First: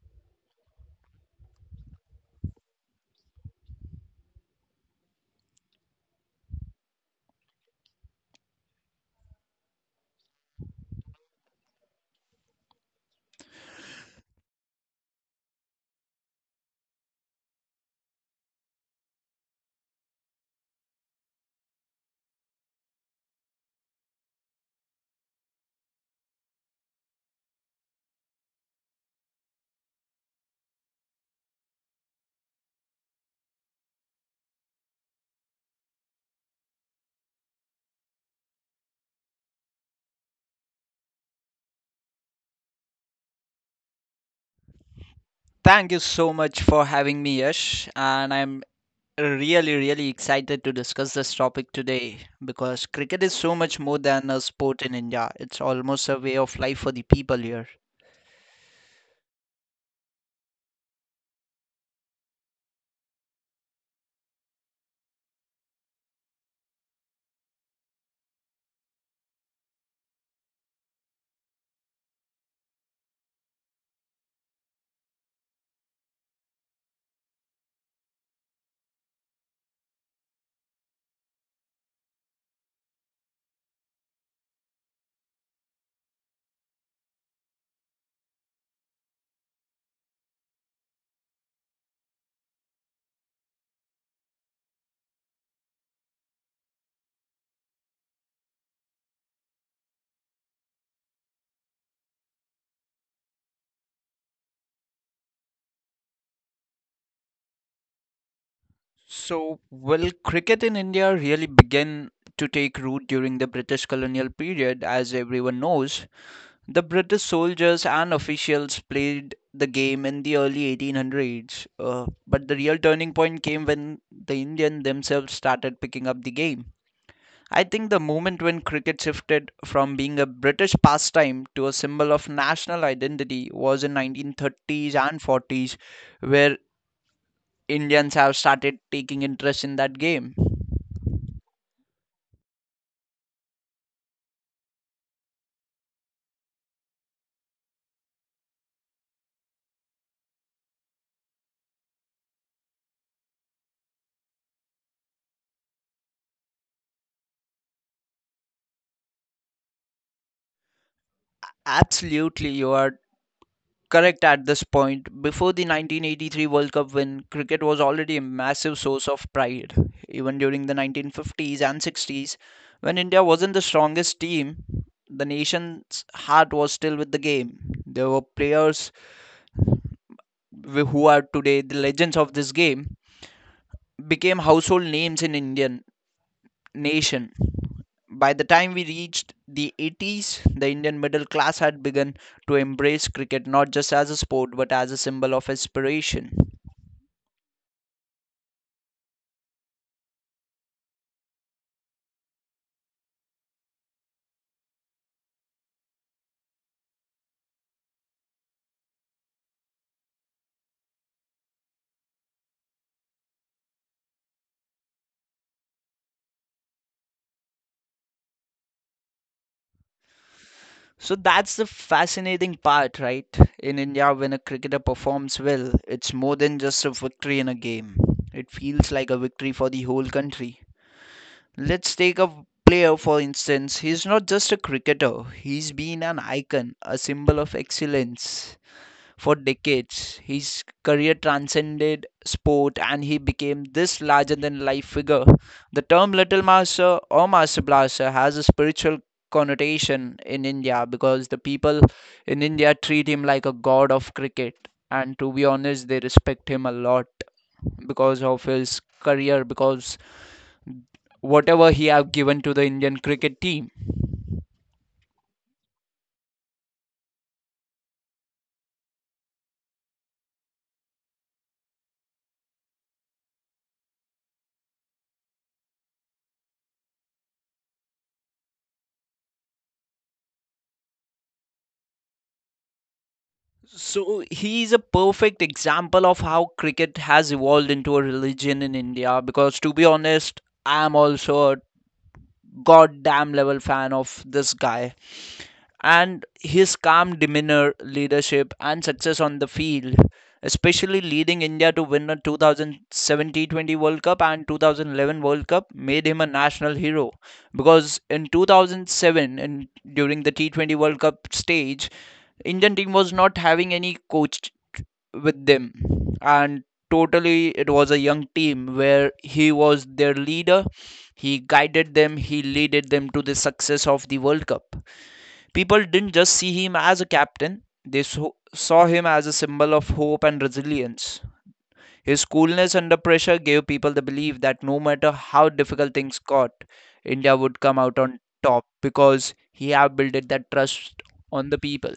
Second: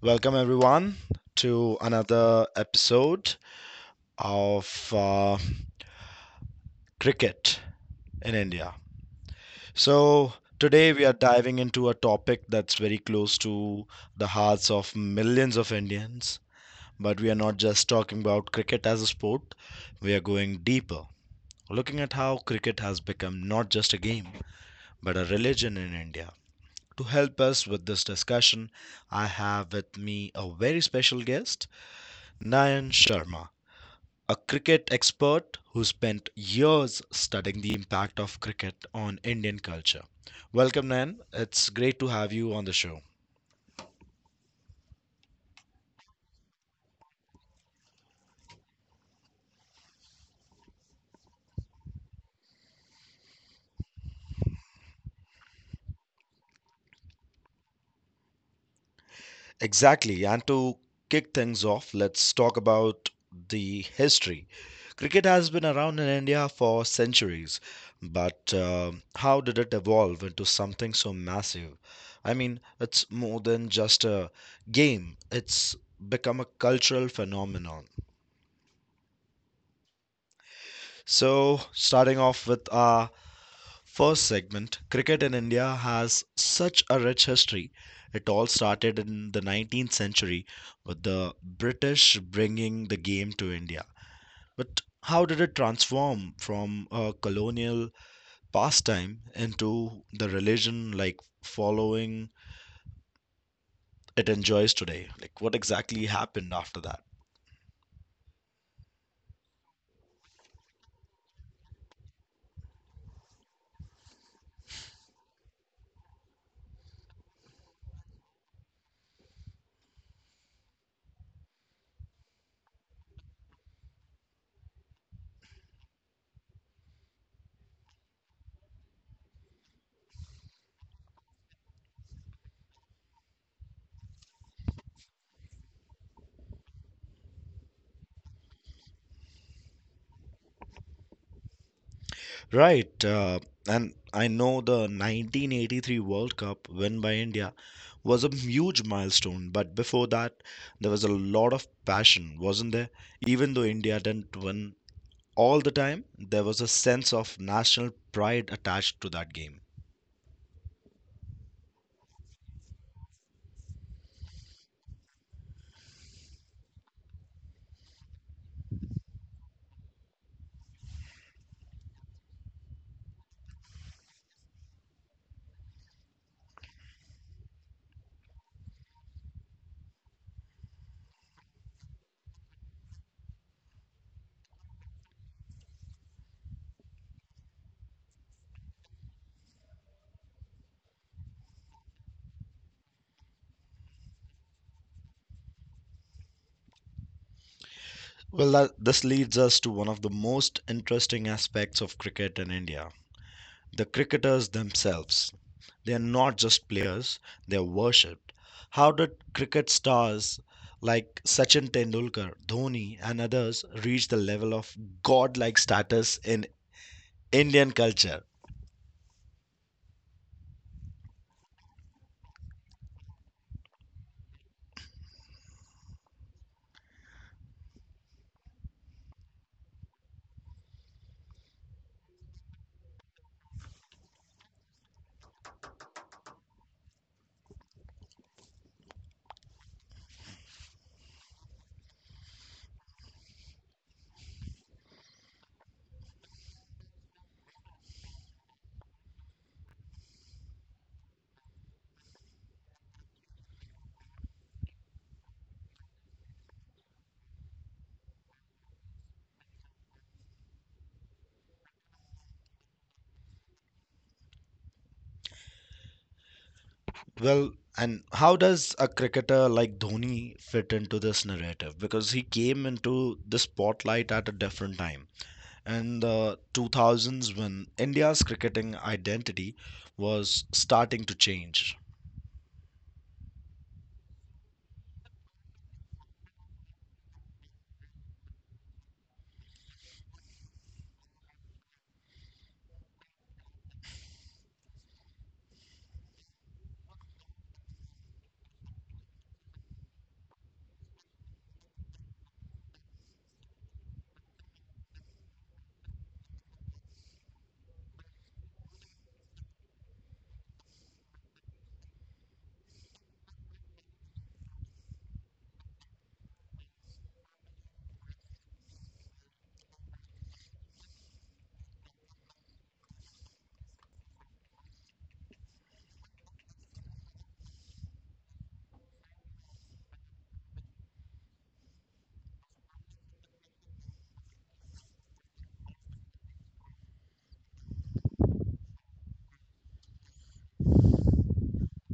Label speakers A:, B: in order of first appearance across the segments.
A: Welcome, everyone, to another episode of Cricket in India. So, today we are diving into a topic that's very close to the hearts of millions of Indians. But we are not just talking about cricket as a sport, we are going deeper, looking at how cricket has become not just a game, but a religion in India. To help us with this discussion, I have with me a very special guest. Nayan Sharma, a cricket expert who spent years studying the impact of cricket on Indian culture. Welcome, Nayan. It's great to have you on the show.
B: Thank you so much for having me, Yash. And I'm really excited to discuss this topic today because cricket is so much more than a sport in India. It's almost a way of life for the people here.
A: Exactly. And to kick things off, let's talk about the history. Cricket has been around in India for centuries, but how did it evolve into something so massive? I mean, it's more than just a game, it's become a cultural phenomenon. So, starting off with our first segment, cricket in India has such a rich history. It all started in the 19th century with the British bringing the game to India. But how did it transform from a colonial pastime into the religion like following it enjoys today? Like, what exactly happened after that?
B: So, will cricket in India really begin to take root during the British colonial period? As everyone knows, the British soldiers and officials played the game in the early 1800s. But the real turning point came when the Indians themselves started picking up the game. I think the moment when cricket shifted from being a British pastime to a symbol of national identity was in 1930s and 40s where Indians have started taking interest in that game.
A: Right, and I know the 1983 World Cup win by India was a huge milestone, but before that, there was a lot of passion, wasn't there? Even though India didn't win all the time, there was a sense of national pride attached to that game.
B: Absolutely, you are correct at this point. Before the 1983 World Cup win, cricket was already a massive source of pride. Even during the 1950s and 60s, when India wasn't the strongest team, the nation's heart was still with the game. There were players who are today the legends of this game, became household names in Indian nation. By the time we reached the 80s, the Indian middle class had begun to embrace cricket not just as a sport but as a symbol of aspiration.
A: Well, this leads us to one of the most interesting aspects of cricket in India, the cricketers themselves. They're not just players, they're worshipped. How did cricket stars like Sachin Tendulkar, Dhoni, and others reach the level of godlike status in Indian culture?
B: So that's the fascinating part, right? In India, when a cricketer performs well, it's more than just a victory in a game. It feels like a victory for the whole country. Let's take a player, for instance. He's not just a cricketer, he's been an icon, a symbol of excellence for decades. His career transcended sport and he became this larger than life figure. The term Little Master or Master Blaster has a spiritual connotation in India because the people in India treat him like a god of cricket. And to be honest, they respect him a lot because of his career, because whatever he have given to the Indian cricket team.
A: Well, and how does a cricketer like Dhoni fit into this narrative? Because he came into the spotlight at a different time. In the 2000s, when India's cricketing identity was starting to change.
B: So he is a perfect example of how cricket has evolved into a religion in India, because to be honest, I am also a goddamn level fan of this guy. And his calm demeanor, leadership, and success on the field, especially leading India to win the 2017-20 World Cup and 2011 World Cup, made him a national hero. Because in 2007, during the T20 World Cup stage, Indian team was not having any coach with them, and totally it was a young team where he was their leader. He guided them. He led them to the success of the World Cup. People didn't just see him as a captain, they saw him as a symbol of hope and resilience. His coolness under pressure gave people the belief that no matter how difficult things got, India would come out on top because he had built that trust on the people.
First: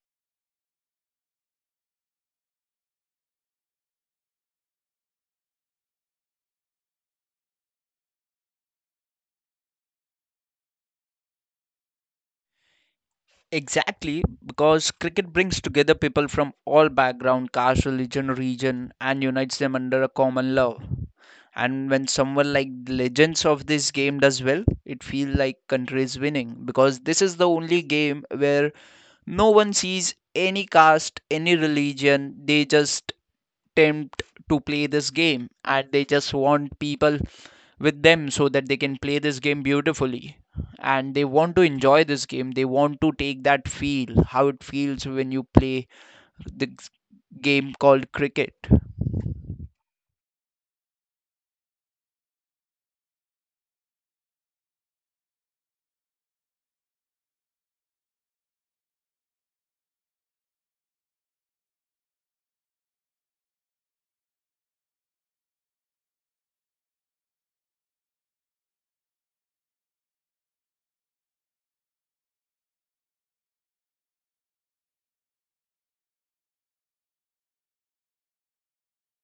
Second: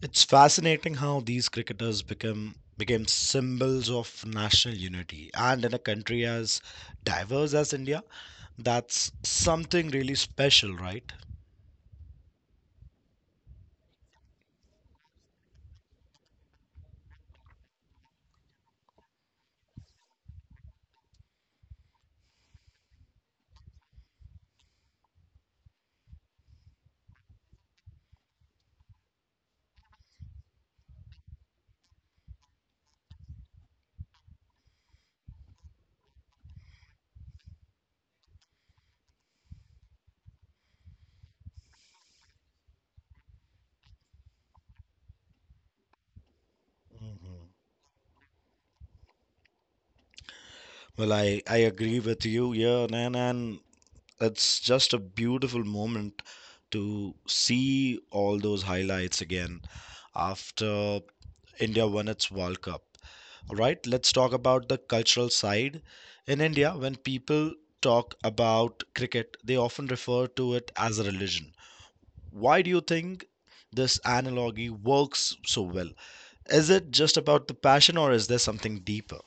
A: It's fascinating how these cricketers become became symbols of national unity, and in a country as diverse as India, that's something really special, right?
B: Exactly, because cricket brings together people from all background, caste, religion, region, and unites them under a common love. And when someone like the legends of this game does well, it feels like country is winning, because this is the only game where no one sees any caste, any religion. They just attempt to play this game and they just want people with them so that they can play this game beautifully, and they want to enjoy this game, they want to take that feel how it feels when you play the g-
A: Mhm.
B: game called cricket.
A: Well, I agree with you, yeah, and it's just a beautiful moment to see all those highlights again after India won its World Cup. All right, let's talk about the cultural side. In India, when people talk about cricket, they often refer to it as a religion. Why do you think this analogy works so well? Is it just about the passion, or is there something deeper?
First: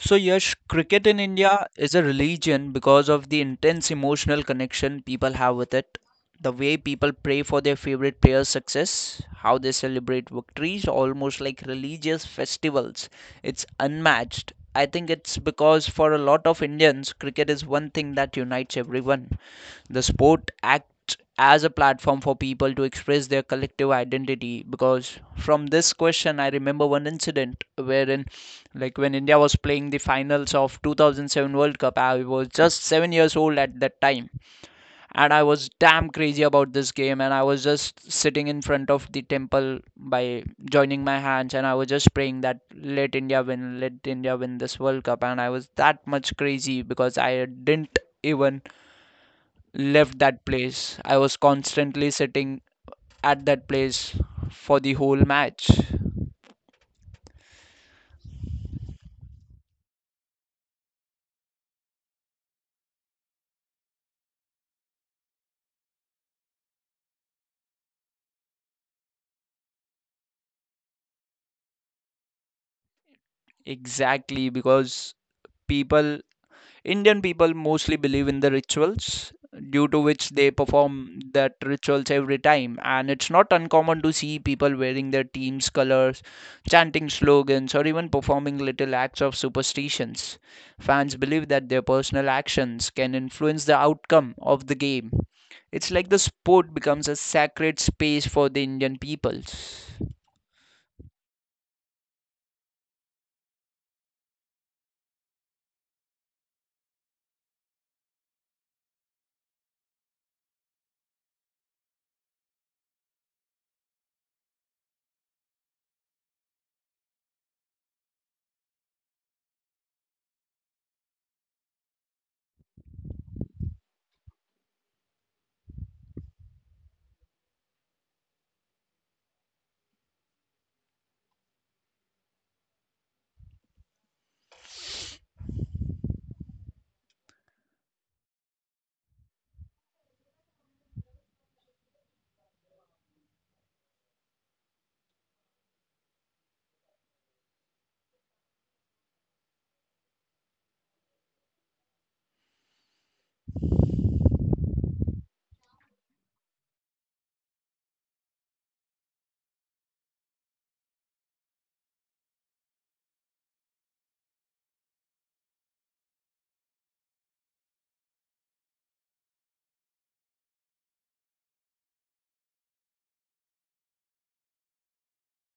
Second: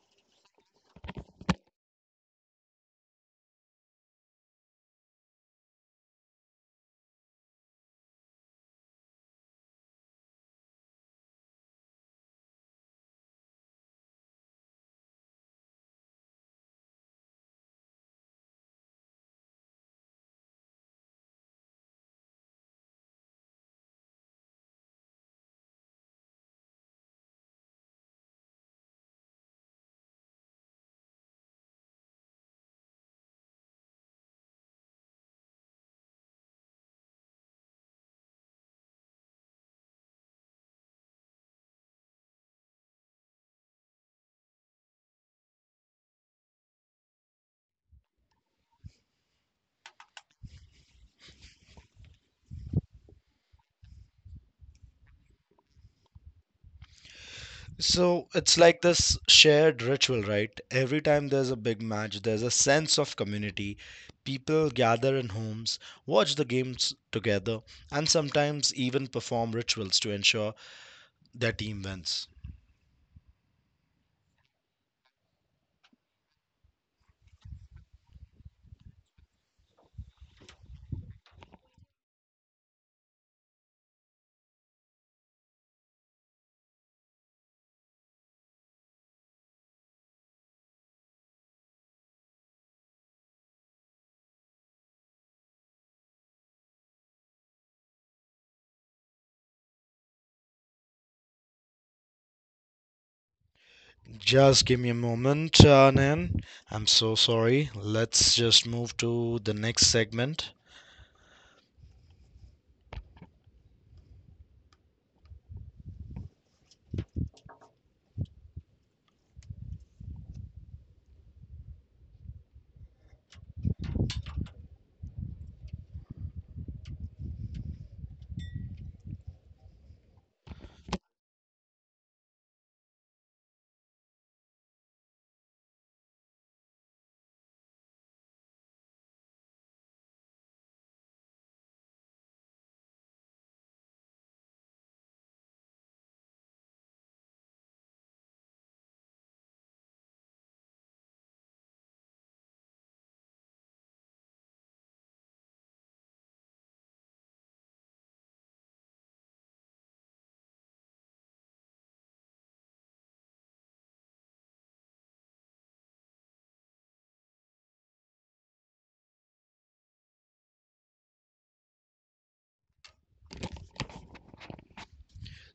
B: So, Yash, cricket in India is a religion because of the intense emotional connection people have with it. The way people pray for their favorite players' success, how they celebrate victories, almost like religious festivals. It's unmatched. I think it's because for a lot of Indians, cricket is one thing that unites everyone. The sport acts as a platform for people to express their collective identity, because from this question I remember one incident wherein like when India was playing the finals of 2007 World Cup, I was just 7 years old at that time, and I was damn crazy about this game and I was just sitting in front of the temple by joining my hands and I was just praying that let India win, let India win this World Cup, and I was that much crazy because I didn't even left that place. I was constantly sitting at that place for the whole match.
A: So it's like this shared ritual, right? Every time there's a big match, there's a sense of community. People gather in homes, watch the games together, and sometimes even perform rituals to ensure their team wins.
B: Exactly, because people Indian people mostly believe in the rituals due to which they perform that rituals every time, and it's not uncommon to see people wearing their team's colors, chanting slogans, or even performing little acts of superstitions. Fans believe that their personal actions can influence the outcome of the game. It's like the sport becomes a sacred space for the Indian peoples.
A: Just give me a moment, Nan. I'm so sorry. Let's just move to the next segment.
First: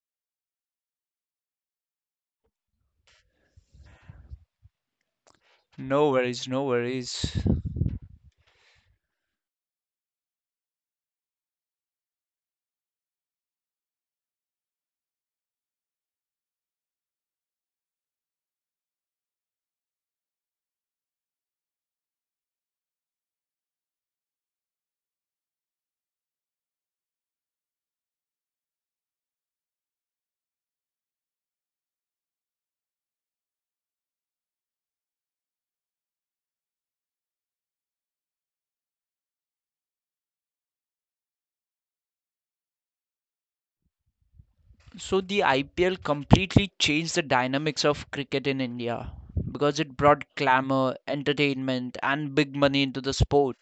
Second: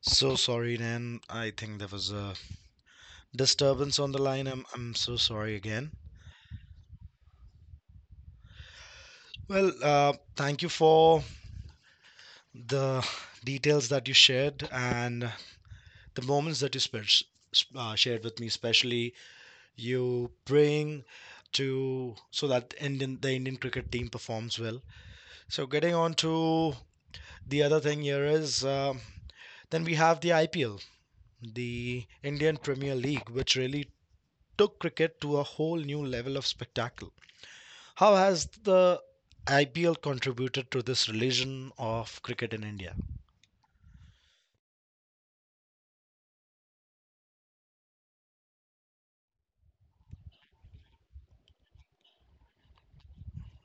A: So sorry, Nan. I think there was a disturbance on the line. I'm so sorry again.
B: No worries, no worries.
A: Well, thank you for the details that you shared and the moments that you shared with me, especially you praying to so that Indian the Indian cricket team performs well. So getting on to the other thing here is then we have the IPL, the Indian Premier League, which really took cricket to a whole new level of spectacle. How has the IPL contributed to this religion of cricket in India?
B: So the IPL completely changed the dynamics of cricket in India because it brought glamour, entertainment, and big money into the sport.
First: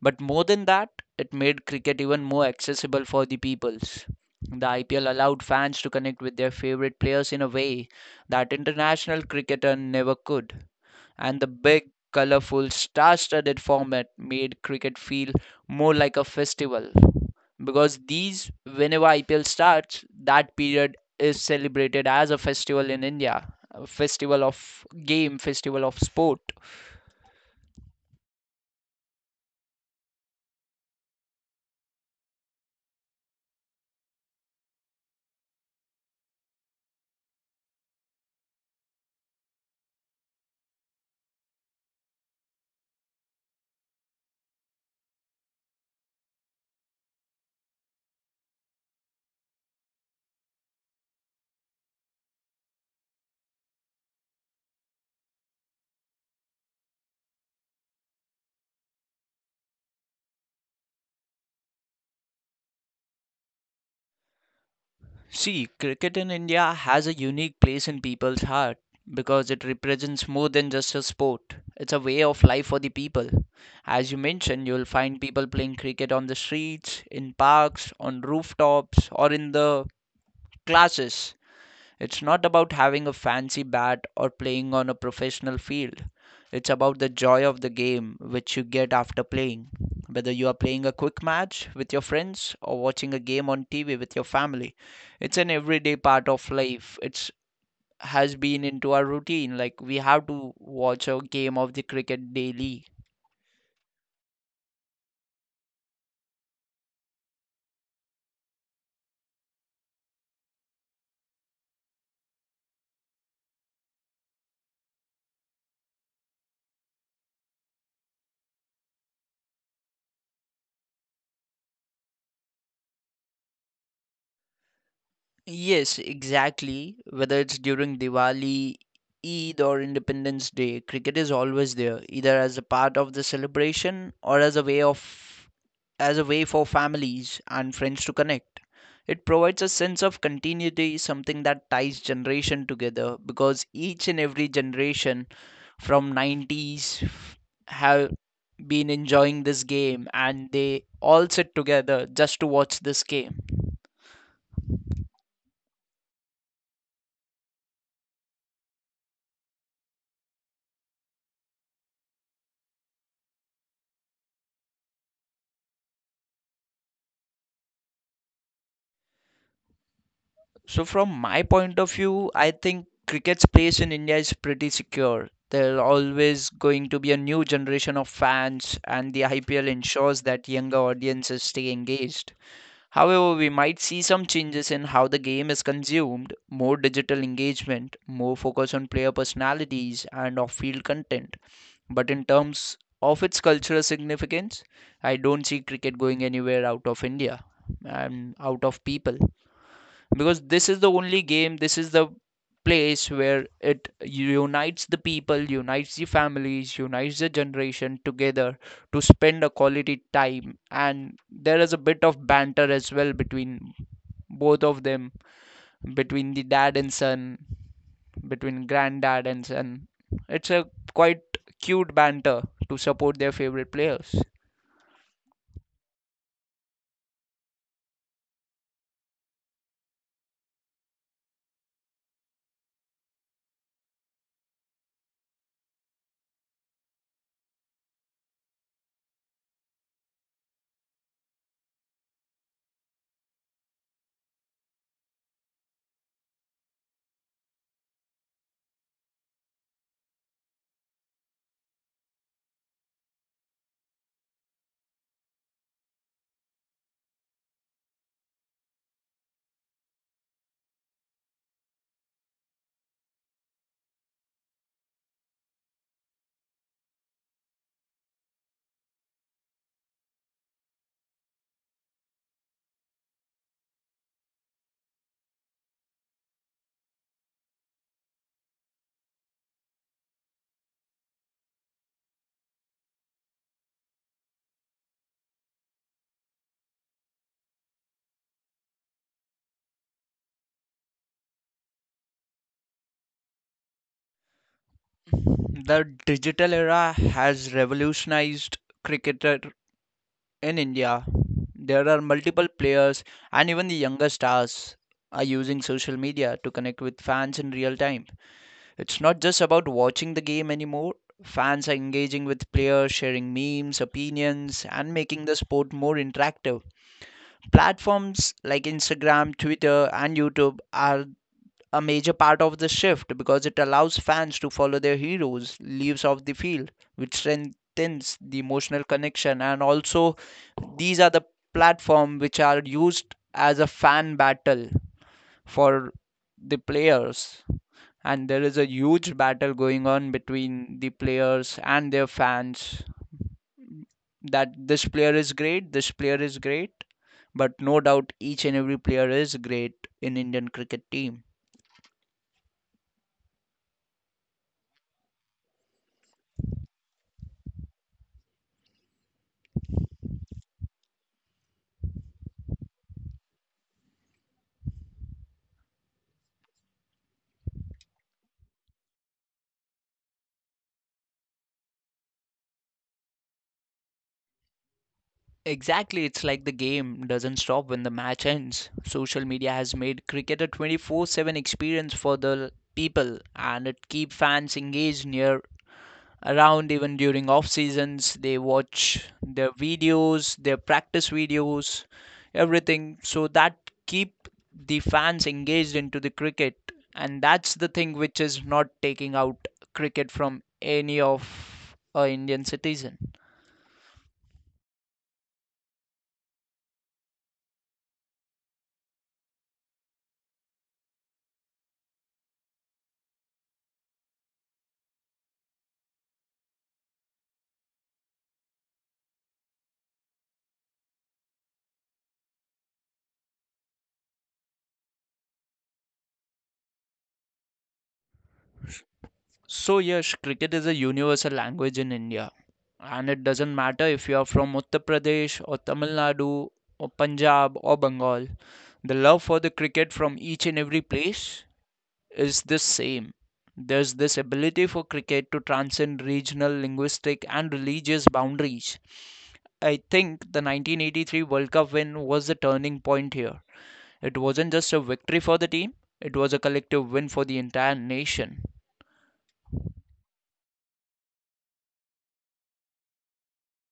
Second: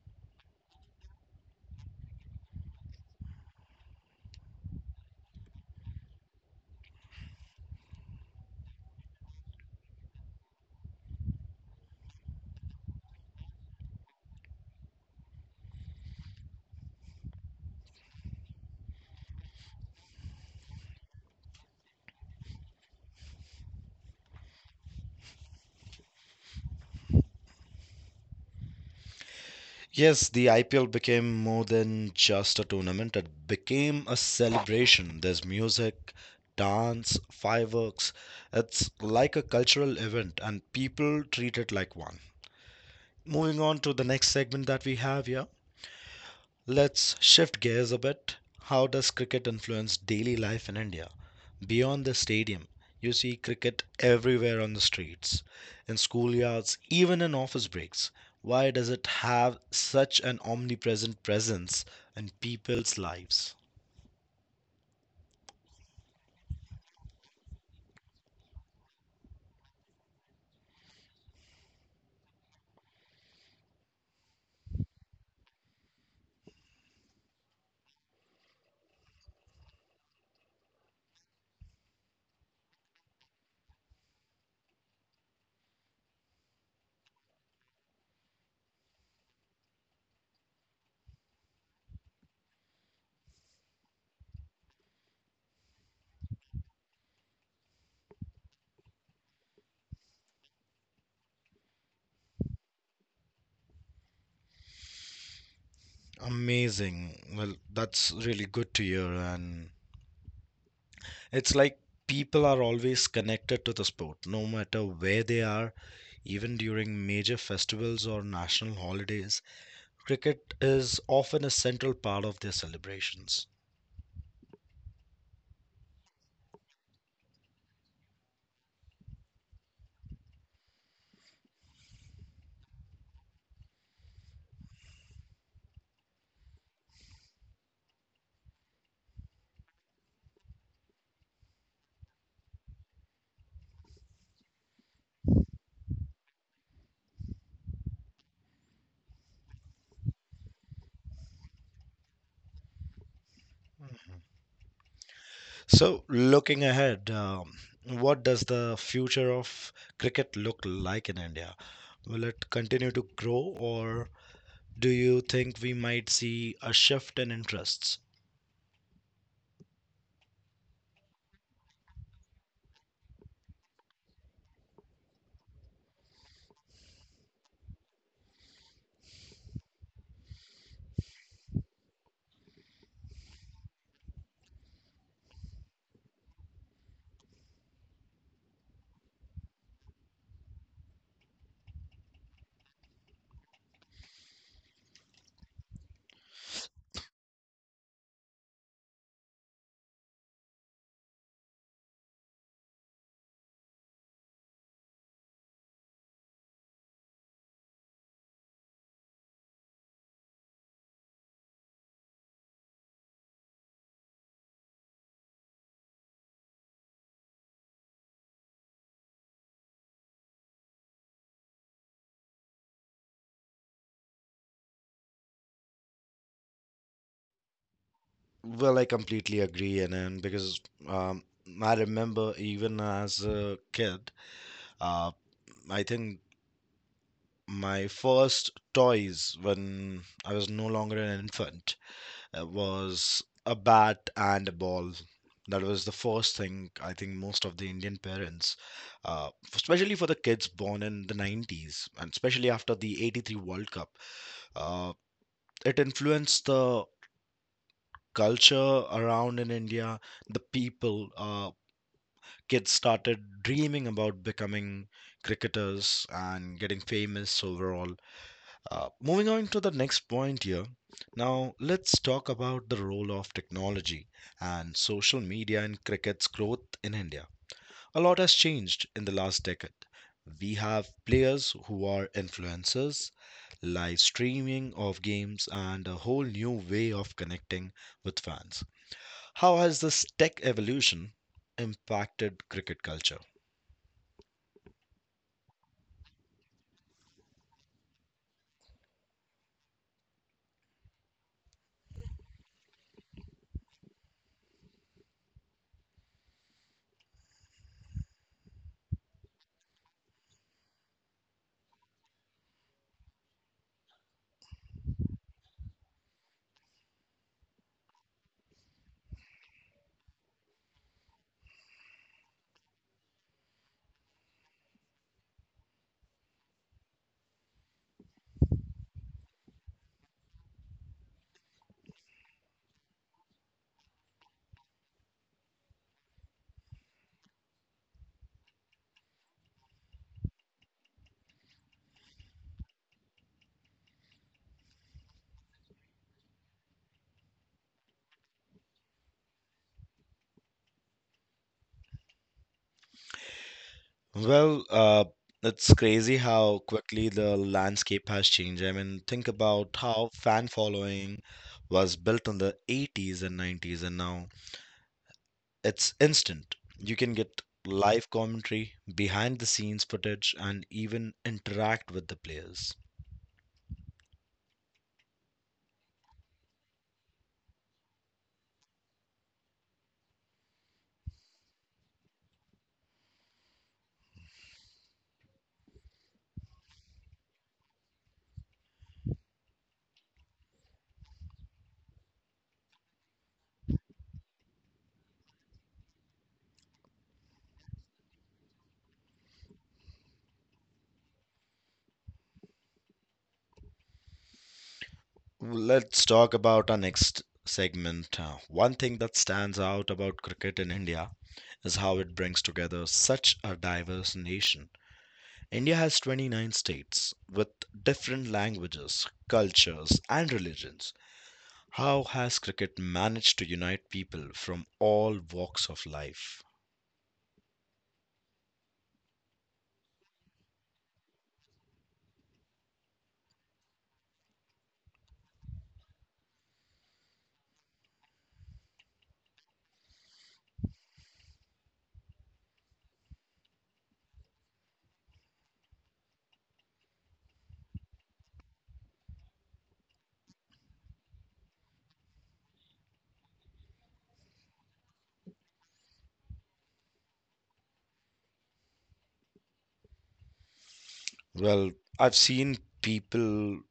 B: But more than that, it made cricket even more accessible for the peoples. The IPL allowed fans to connect with their favorite players in a way that international cricketer never could, and the big, colourful, star studded format made cricket feel more like a festival. Because these, whenever IPL starts, that period is celebrated as a festival in India, a festival of game, festival of sport.
A: Yes, the IPL became more than just a tournament. It became a celebration. There's music, dance, fireworks. It's like a cultural event, and people treat it like one. Moving on to the next segment that we have here. Let's shift gears a bit. How does cricket influence daily life in India? Beyond the stadium, you see cricket everywhere on the streets, in schoolyards, even in office breaks. Why does it have such an omnipresent presence in people's lives?
B: See, cricket in India has a unique place in people's heart because it represents more than just a sport. It's a way of life for the people. As you mentioned, you'll find people playing cricket on the streets, in parks, on rooftops, or in the classes. It's not about having a fancy bat or playing on a professional field. It's about the joy of the game which you get after playing. Whether you are playing a quick match with your friends or watching a game on TV with your family, it's an everyday part of life. It's has been into our routine. Like we have to watch a game of the cricket daily.
A: Amazing. Well, that's really good to hear. And it's like people are always connected to the sport, no matter where they are, even during major festivals or national holidays. Cricket is often a central part of their celebrations.
B: Yes, exactly. Whether it's during Diwali, Eid, or Independence Day, cricket is always there, either as a part of the celebration or as a way for families and friends to connect. It provides a sense of continuity, something that ties generation together because each and every generation from 90s have been enjoying this game and they all sit together just to watch this game.
A: So, looking ahead, what does the future of cricket look like in India? Will it continue to grow, or do you think we might see a shift in interests?
B: So, from my point of view, I think cricket's place in India is pretty secure. There are always going to be a new generation of fans, and the IPL ensures that younger audiences stay engaged. However, we might see some changes in how the game is consumed, more digital engagement, more focus on player personalities, and off field content. But in terms of its cultural significance, I don't see cricket going anywhere out of India and out of people, because this is the only game, this is the place where it unites the people, unites the families, unites the generation together to spend a quality time, and there is a bit of banter as well between both of them, between the dad and son, between granddad and son. It's a quite cute banter to support their favorite players.
A: Well, I completely agree, and, because um, I remember even as a kid, uh, I think my first toys when I was no longer an infant. It was a bat and a ball. That was the first thing. I think most of the Indian parents, especially for the kids born in the 90s, and especially after the 83 World Cup, uh, it influenced the culture around in India, the people. Kids started dreaming about becoming cricketers and getting famous overall. Moving on to the next point here. Now, let's talk about the role of technology and social media in cricket's growth in India. A lot has changed in the last decade. We have players who are influencers, live streaming of games, and a whole new way of connecting with fans. How has this tech evolution impacted cricket culture?
B: The digital era has revolutionized cricketer in India. There are multiple players, and even the younger stars are using social media to connect with fans in real time. It's not just about watching the game anymore. Fans are engaging with players, sharing memes, opinions, and making the sport more interactive. Platforms like Instagram, Twitter, and YouTube are a major part of the shift because it allows fans to follow their heroes leaves off the field, which strengthens the emotional connection. And also, these are the platform which are used as a fan battle for the players. And there is a huge battle going on between the players and their fans that this player is great, this player is great. But no doubt, each and every player is great in Indian cricket team.
A: Well, it's crazy how quickly the landscape has changed. I mean, think about how fan following was built in the 80s and 90s, and now it's instant. You can get live commentary, behind the scenes footage, and even interact with the players.
B: Exactly, it's like the game doesn't stop when the match ends. Social media has made cricket a 24/7 experience for the people and it keeps fans engaged near around even during off seasons. They watch their videos, their practice videos, everything, so that keep the fans engaged into the cricket, and that's the thing which is not taking out cricket from any of a Indian citizen.
A: Let's talk about our next segment. One thing that stands out about cricket in India is how it brings together such a diverse nation. India has 29 states with different languages, cultures, and religions. How has cricket managed to unite people from all walks of life?
B: So, yes, cricket is a universal language in India, and it doesn't matter if you are from Uttar Pradesh or Tamil Nadu or Punjab or Bengal, the love for the cricket from each and every place is the same. There's this ability for cricket to transcend regional, linguistic, and religious boundaries. I think the 1983 World Cup win was the turning point here. It wasn't just a victory for the team, it was a collective win for the entire nation.
A: Well, I've seen people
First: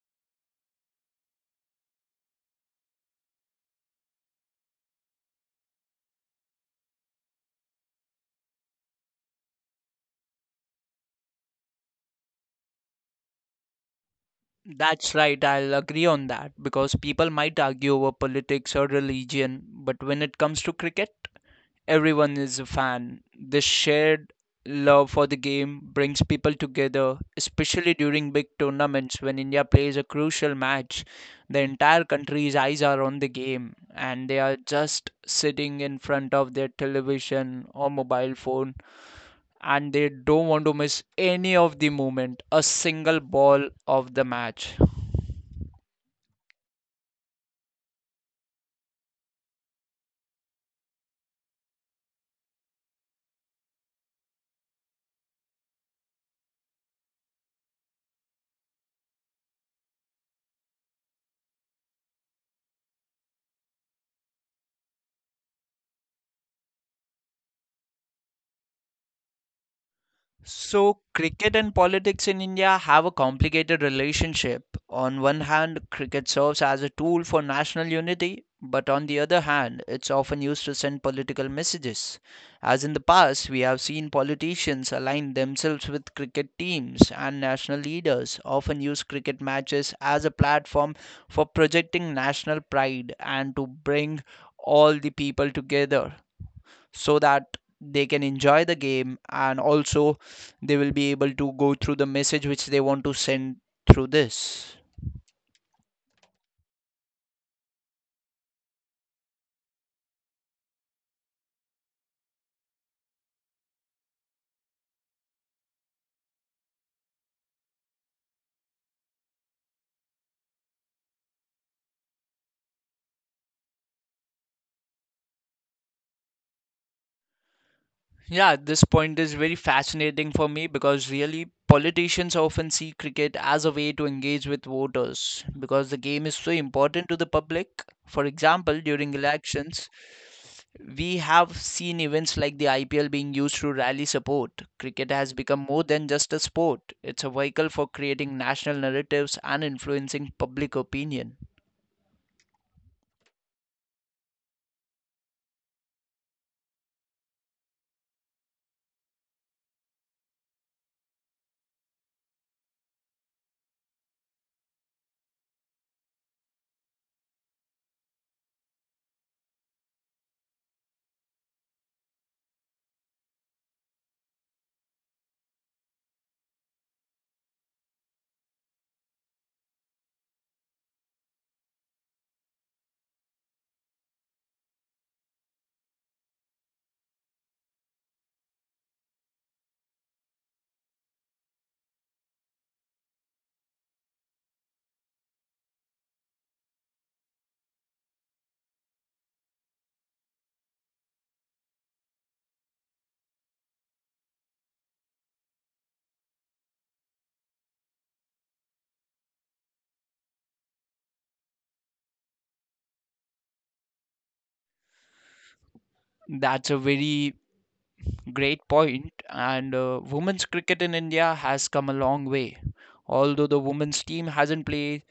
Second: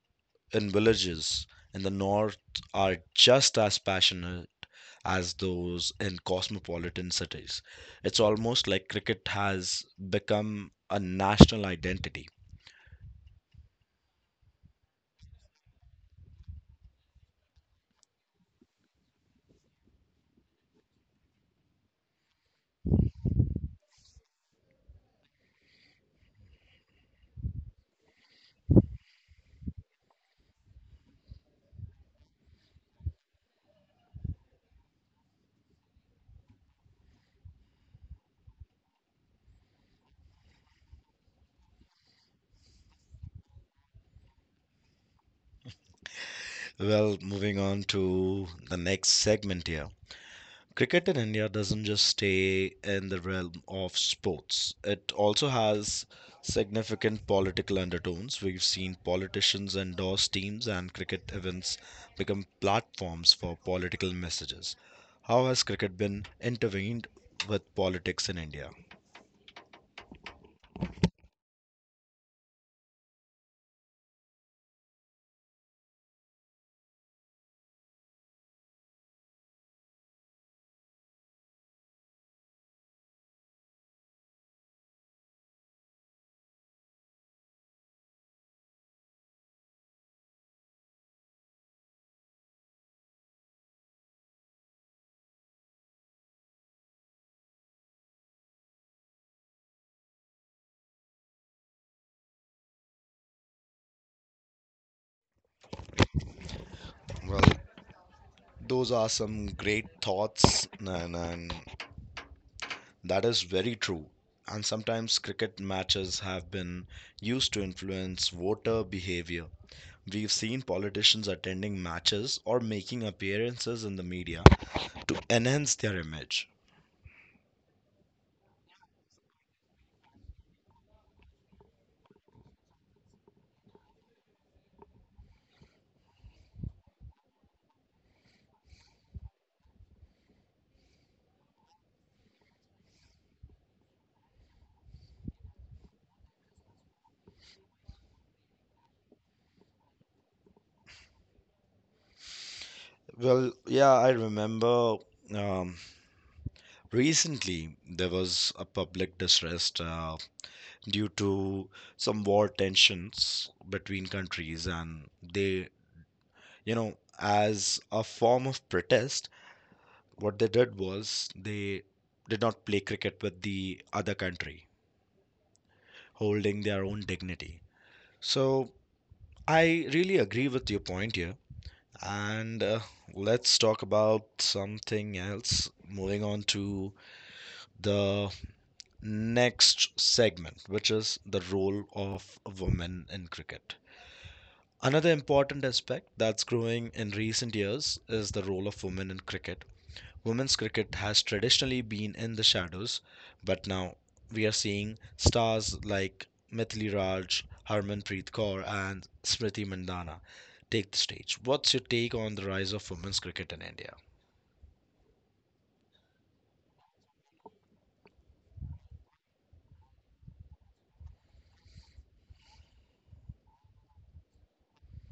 A: in villages in the north are just as passionate as those in cosmopolitan cities. It's almost like cricket has become a national identity.
B: That's right, I'll agree on that because people might argue over politics or religion, but when it comes to cricket, everyone is a fan. This shared love for the game brings people together, especially during big tournaments when India plays a crucial match. The entire country's eyes are on the game, and they are just sitting in front of their television or mobile phone, and they don't want to miss any of the moment, a single ball of the match.
A: Well, moving on to the next segment here. Cricket in India doesn't just stay in the realm of sports. It also has significant political undertones. We've seen politicians endorse teams and cricket events become platforms for political messages. How has cricket been intervened with politics in India?
B: So, cricket and politics in India have a complicated relationship. On one hand, cricket serves as a tool for national unity, but on the other hand, it's often used to send political messages. As in the past, we have seen politicians align themselves with cricket teams, and national leaders often use cricket matches as a platform for projecting national pride and to bring all the people together so that they can enjoy the game and also they will be able to go through the message which they want to send through this.
A: Well, those are some great thoughts, and, that is very true. And sometimes cricket matches have been used to influence voter behavior. We've seen politicians attending matches or making appearances in the media enhance their image.
B: Yeah, this point is very fascinating for me because really politicians often see cricket as a way to engage with voters because the game is so important to the public. For example, during elections, we have seen events like the IPL being used to rally support. Cricket has become more than just a sport, it's a vehicle for creating national narratives and influencing public opinion.
A: Well, yeah, I remember um, recently there was a public distress due to some war tensions between countries, and they, you know, as a form of protest, what they did was they did not play cricket with the other country, holding their own dignity. So I really agree with your point here. And let's talk about something else. Moving on to the next segment, which is the role of women in cricket. Another important aspect that's growing in recent years is the role of women in cricket. Women's cricket has traditionally been in the shadows, but now we are seeing stars like Mithili Raj, Harmanpreet Kaur, and Smriti Mandhana take the stage. What's your take on the rise of women's cricket in India?
B: That's a very great point, and women's cricket in India has come a long way. Although the women's team hasn't played,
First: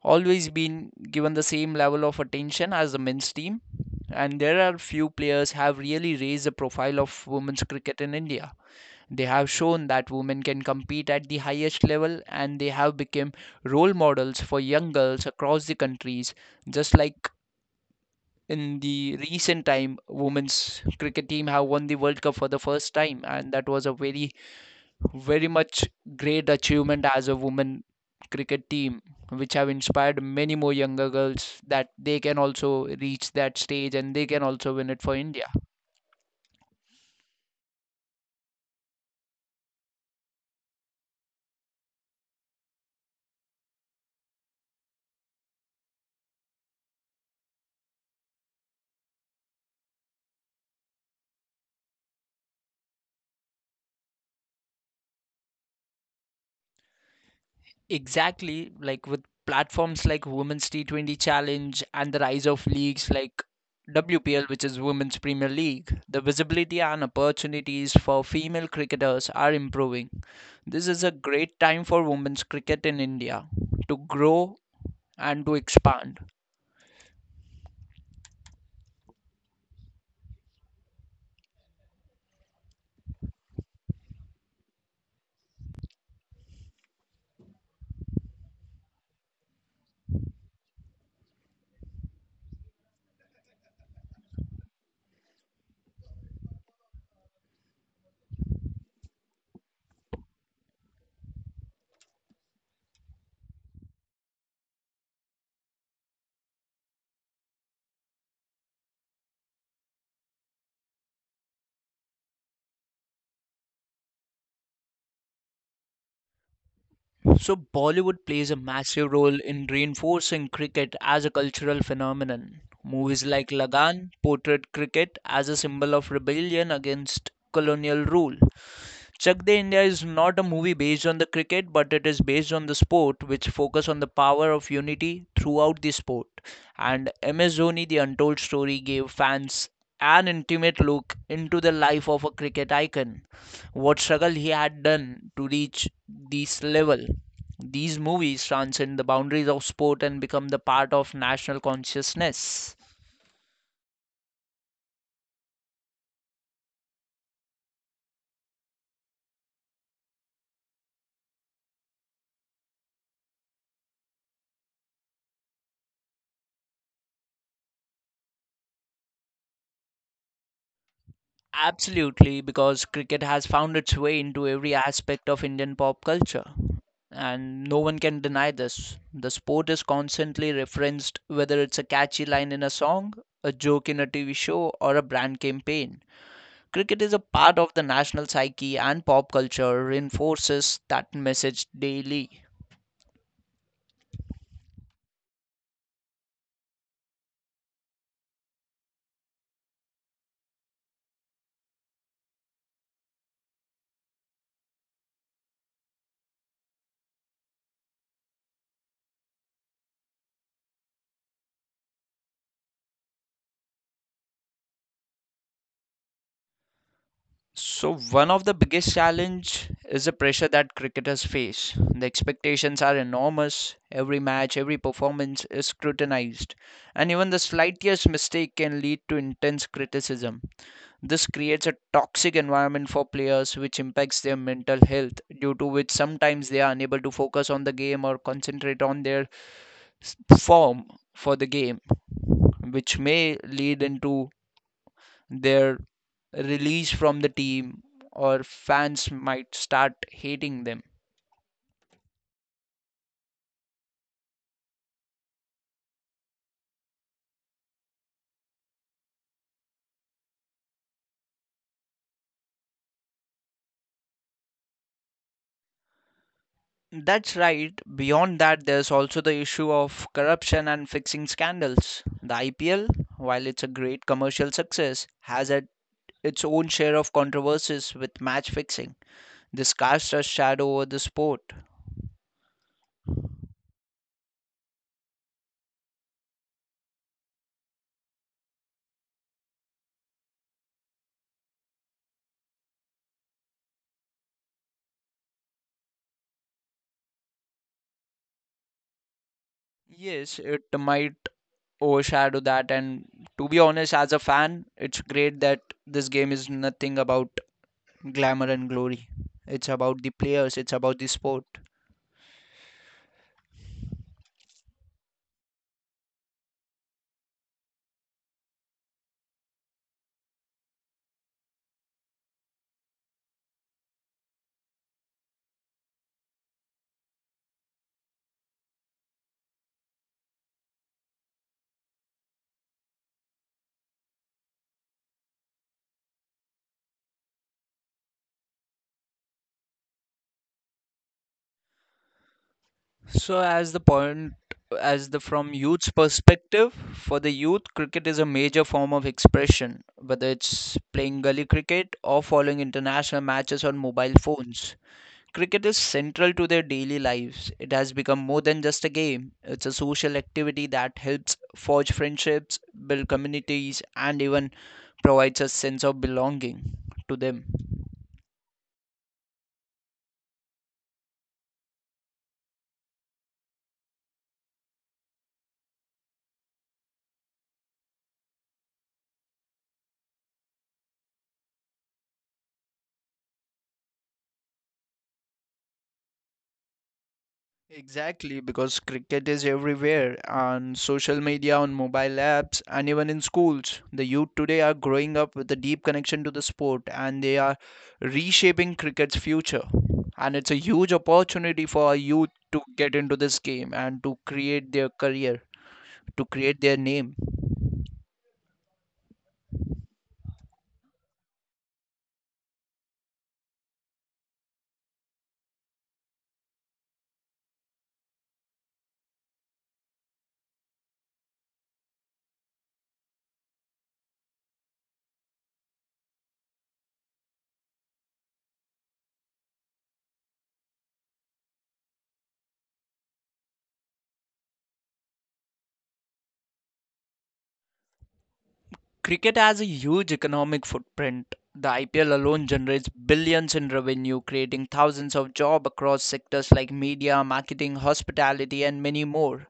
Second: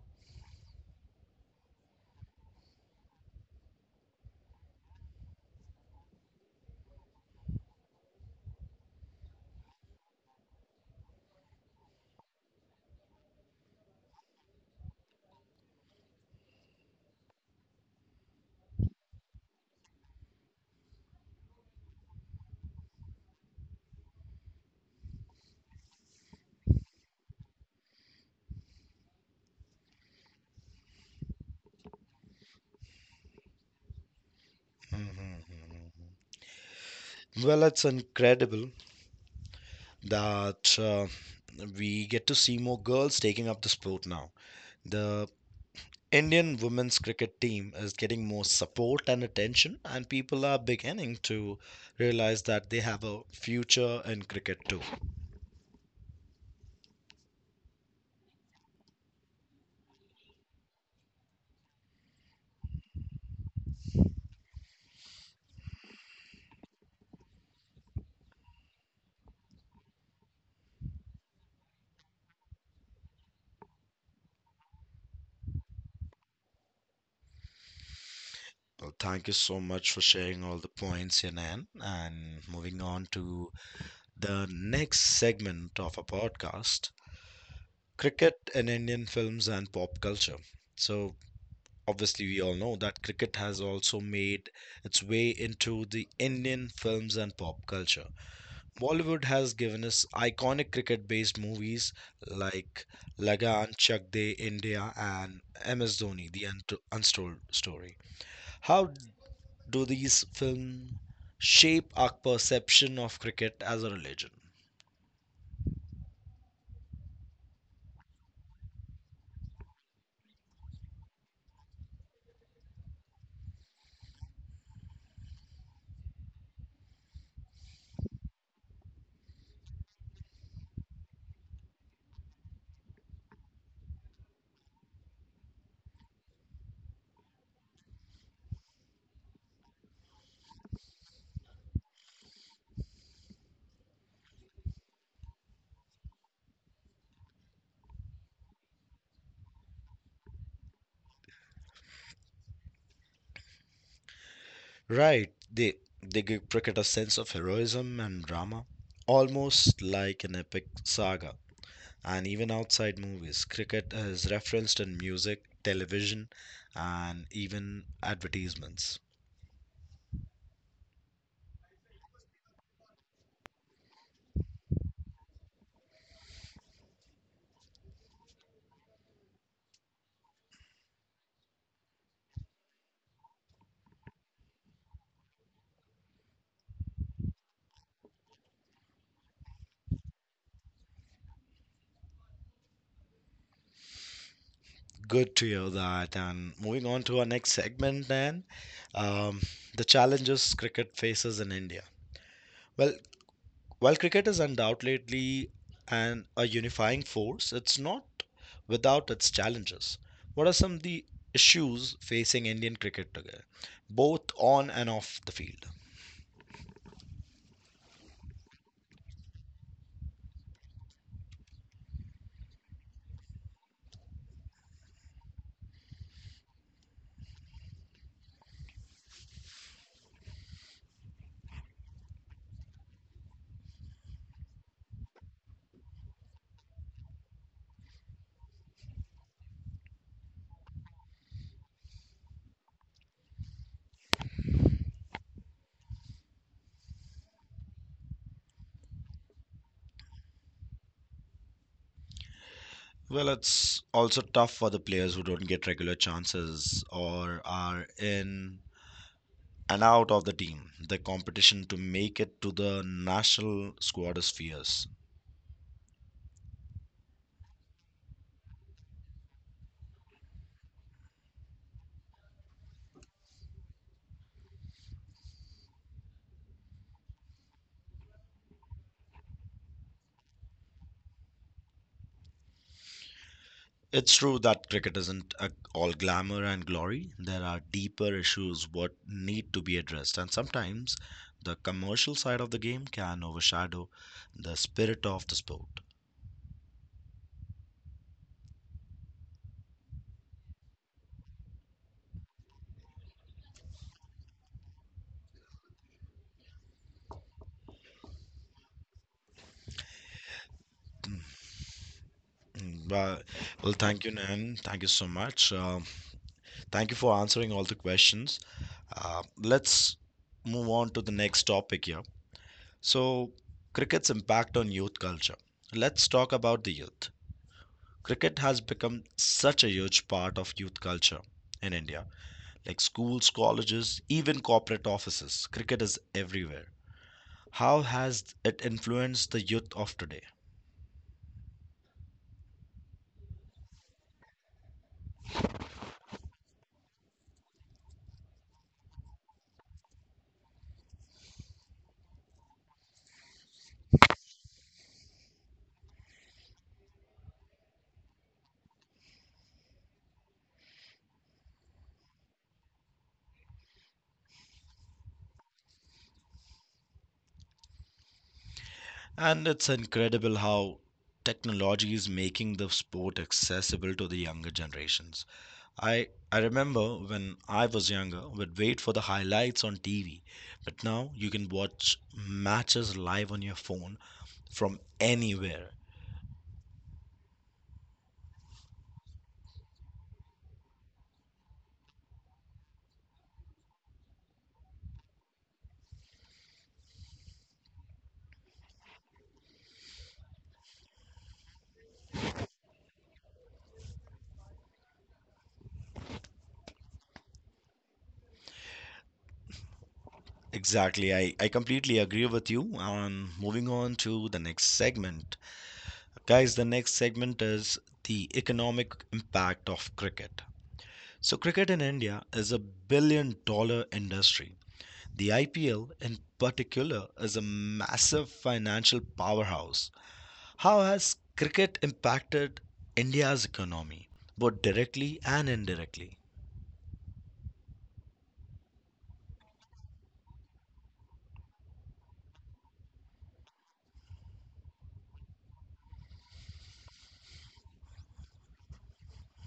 B: always been given the same level of attention as the men's team, and there are few players have really raised the profile of women's cricket in India. They have shown that women can compete at the highest level and they have become role models for young girls across the countries. Just like in the recent time, women's cricket team have won the World Cup for the first time and that was a very very much great achievement as a women cricket team which have inspired many more younger girls that they can also reach that stage and they can also win it for India.
A: Mhm. Well, it's incredible that we get to see more girls taking up the sport now. The Indian women's cricket team is getting more support and attention, and people are beginning to realize that they have a future in cricket too.
B: Exactly, like with platforms like Women's T20 Challenge and the rise of leagues like WPL, which is Women's Premier League, the visibility and opportunities for female cricketers are improving. This is a great time for women's cricket in India to grow and to expand.
A: Well, thank you so much for sharing all the points, Yanan. And moving on to the next segment of our podcast, cricket in Indian films and pop culture. So, obviously, we all know that cricket has also made its way into the Indian films and pop culture. Bollywood has given us iconic cricket based movies like Lagan, Chak De, India, and MS Dhoni, The Untold Story. How do these films shape our perception of cricket as a religion?
B: So, Bollywood plays a massive role in reinforcing cricket as a cultural phenomenon. Movies like Lagan portrayed cricket as a symbol of rebellion against colonial rule. Chak De India is not a movie based on the cricket, but it is based on the sport, which focus on the power of unity throughout the sport. And MS Dhoni, the untold story, gave fans an intimate look into the life of a cricket icon, what struggle he had done to reach this level. These movies transcend the boundaries of sport and become the part of national consciousness.
A: Right, they give cricket a sense of heroism and drama, almost like an epic saga. And even outside movies, cricket is referenced in music, television, and even advertisements.
B: Absolutely, because cricket has found its way into every aspect of Indian pop culture, and no one can deny this. The sport is constantly referenced, whether it's a catchy line in a song, a joke in a TV show, or a brand campaign. Cricket is a part of the national psyche, and pop culture reinforces that message daily.
A: Good to hear that. And moving on to our next segment, then, um, the challenges cricket faces in India. Well, while cricket is undoubtedly an a unifying force, it's not without its challenges. What are some of the issues facing Indian cricket today, both on and off the field?
B: So one of the biggest challenge is the pressure that cricketers face. The expectations are enormous. Every match, every performance is scrutinized, and even the slightest mistake can lead to intense criticism. This creates a toxic environment for players which impacts their mental health, due to which sometimes they are unable to focus on the game or concentrate on their form for the game, which may lead into their release from the team or fans might start hating them.
A: Well, it's also tough for the players who don't get regular chances or are in and out of the team. The competition to make it to the national squad is fierce.
B: That's right. Beyond that, there's also the issue of corruption and fixing scandals. The IPL, while it's a great commercial success, has at its own share of controversies with match fixing. This casts a shadow over the sport.
A: It's true that cricket isn't all glamour and glory. There are deeper issues what need to be addressed, and sometimes the commercial side of the game can overshadow the spirit of the sport.
B: Yes, it might overshadow that. And to be honest, as a fan, it's great that this game is nothing about glamour and glory. It's about the players, it's about the sport.
A: Mm, well, well thank you, Nan. Thank you so much. Thank you for answering all the questions. Uh, let's move on to the next topic here. So, cricket's impact on youth culture. Let's talk about the youth. Cricket has become such a huge part of youth culture in India. Like schools, colleges, even corporate offices, cricket is everywhere. How has it influenced the youth of today?
B: So as the point as the From youth's perspective, for the youth, cricket is a major form of expression, whether it's playing gully cricket or following international matches on mobile phones. Cricket is central to their daily lives. It has become more than just a game. It's a social activity that helps forge friendships, build communities, and even provides a sense of belonging to them.
A: And it's incredible how technology is making the sport accessible to the younger generations. I remember when I was younger, would wait for the highlights on TV, but now you can watch matches live on your phone from anywhere.
B: Exactly, because cricket is everywhere on social media, on mobile apps, and even in schools. The youth today are growing up with a deep connection to the sport and they are reshaping cricket's future. And it's a huge opportunity for our youth to get into this game and to create their career, to create their name.
A: Exactly. I completely agree with you. And moving on to the next segment. Guys, the next segment is the economic impact of cricket. So, cricket in India is a billion dollar industry. The IPL, in particular, is a massive financial powerhouse. How has cricket impacted India's economy, both directly and indirectly?
B: Cricket has a huge economic footprint. The IPL alone generates billions in revenue, creating thousands of jobs across sectors like media, marketing, hospitality, and many more.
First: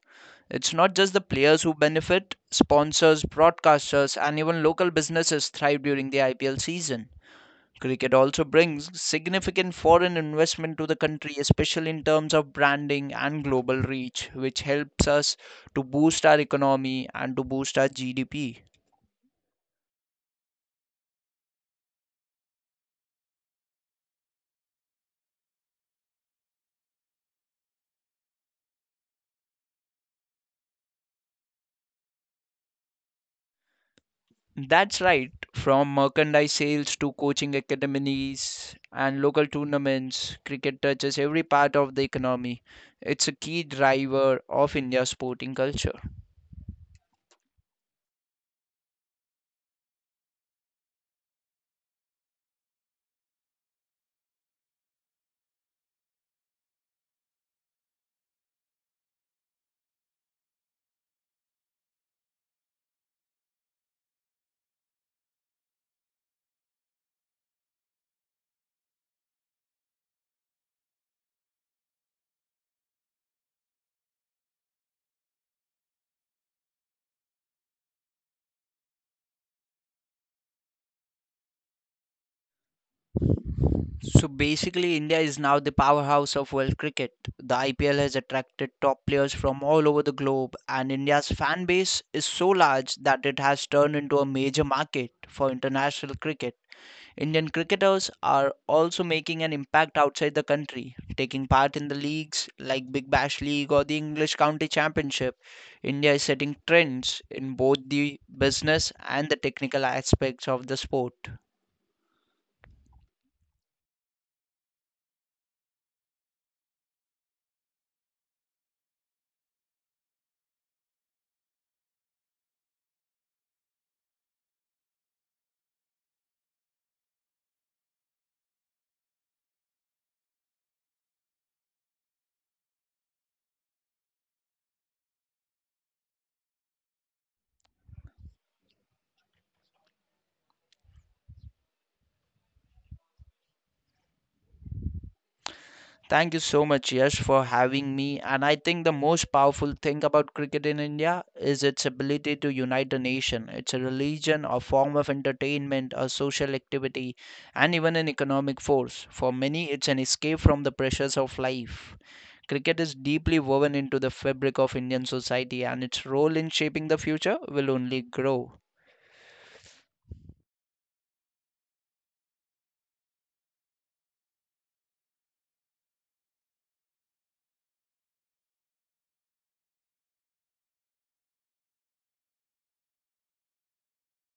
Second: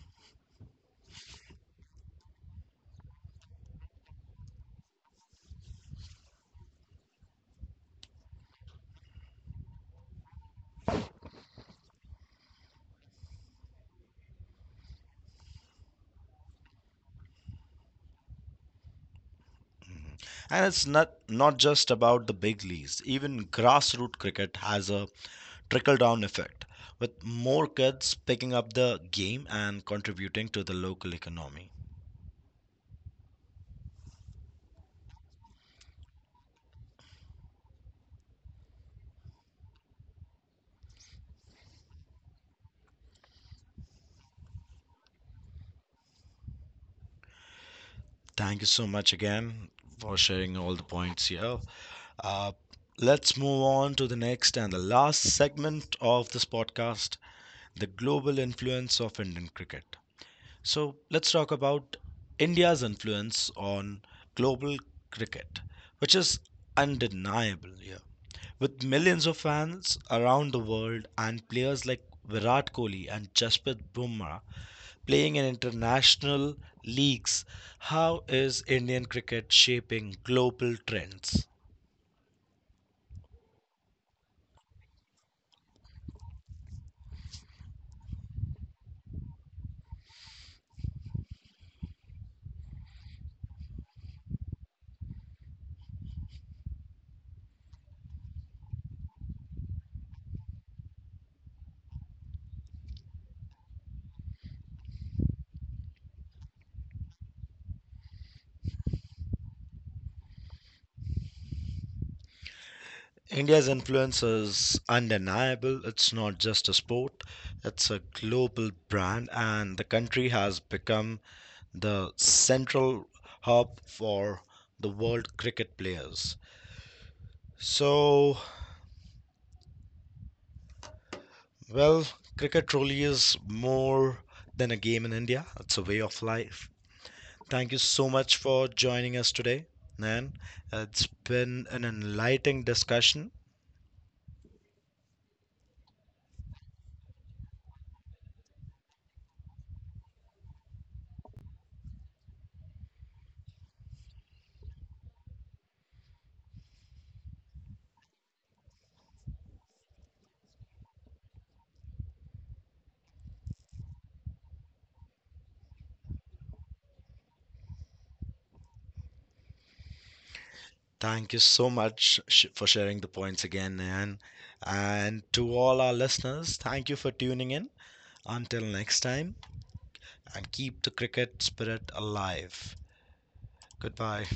B: It's not just the players who benefit, sponsors, broadcasters, and even local businesses thrive during the IPL season. Cricket also brings significant foreign investment to the country, especially in terms of branding and global reach, which helps us to boost our economy and to boost our GDP.
A: Mhm. And it's not just about the big leagues. Even grassroots cricket has a trickle down effect, with more kids picking up the game and contributing to the local economy.
B: That's right, from merchandise sales to coaching academies and local tournaments, cricket touches every part of the economy. It's a key driver of India's sporting culture.
A: Thank you so much again for sharing all the points here. Uh, let's move on to the next and the last segment of this podcast, the global influence of Indian cricket. So let's talk about India's influence on global cricket, which is undeniable here. With millions of fans around the world and players like Virat Kohli and Jasprit Bumrah playing in international leagues, how is Indian cricket shaping global trends?
B: So basically, India is now the powerhouse of world cricket. The IPL has attracted top players from all over the globe, and India's fan base is so large that it has turned into a major market for international cricket. Indian cricketers are also making an impact outside the country, taking part in the leagues like Big Bash League or the English County Championship. India is setting trends in both the business and the technical aspects of the sport.
A: India's influence is undeniable. It's not just a sport, it's a global brand, and the country has become the central hub for the world cricket players. So, well, cricket truly is more than a game in India, it's a way of life. Thank you so much for joining us today, Nan. It's been an enlightening discussion.
B: Thank you so much, Yash, for having me. And I think the most powerful thing about cricket in India is its ability to unite a nation. It's a religion, a form of entertainment, a social activity, and even an economic force. For many, it's an escape from the pressures of life. Cricket is deeply woven into the fabric of Indian society, and its role in shaping the future will only grow.
A: Thank you so much for sharing the points again, Nan. And to all our listeners, thank you for tuning in. Until next time, and keep the cricket spirit alive. Goodbye.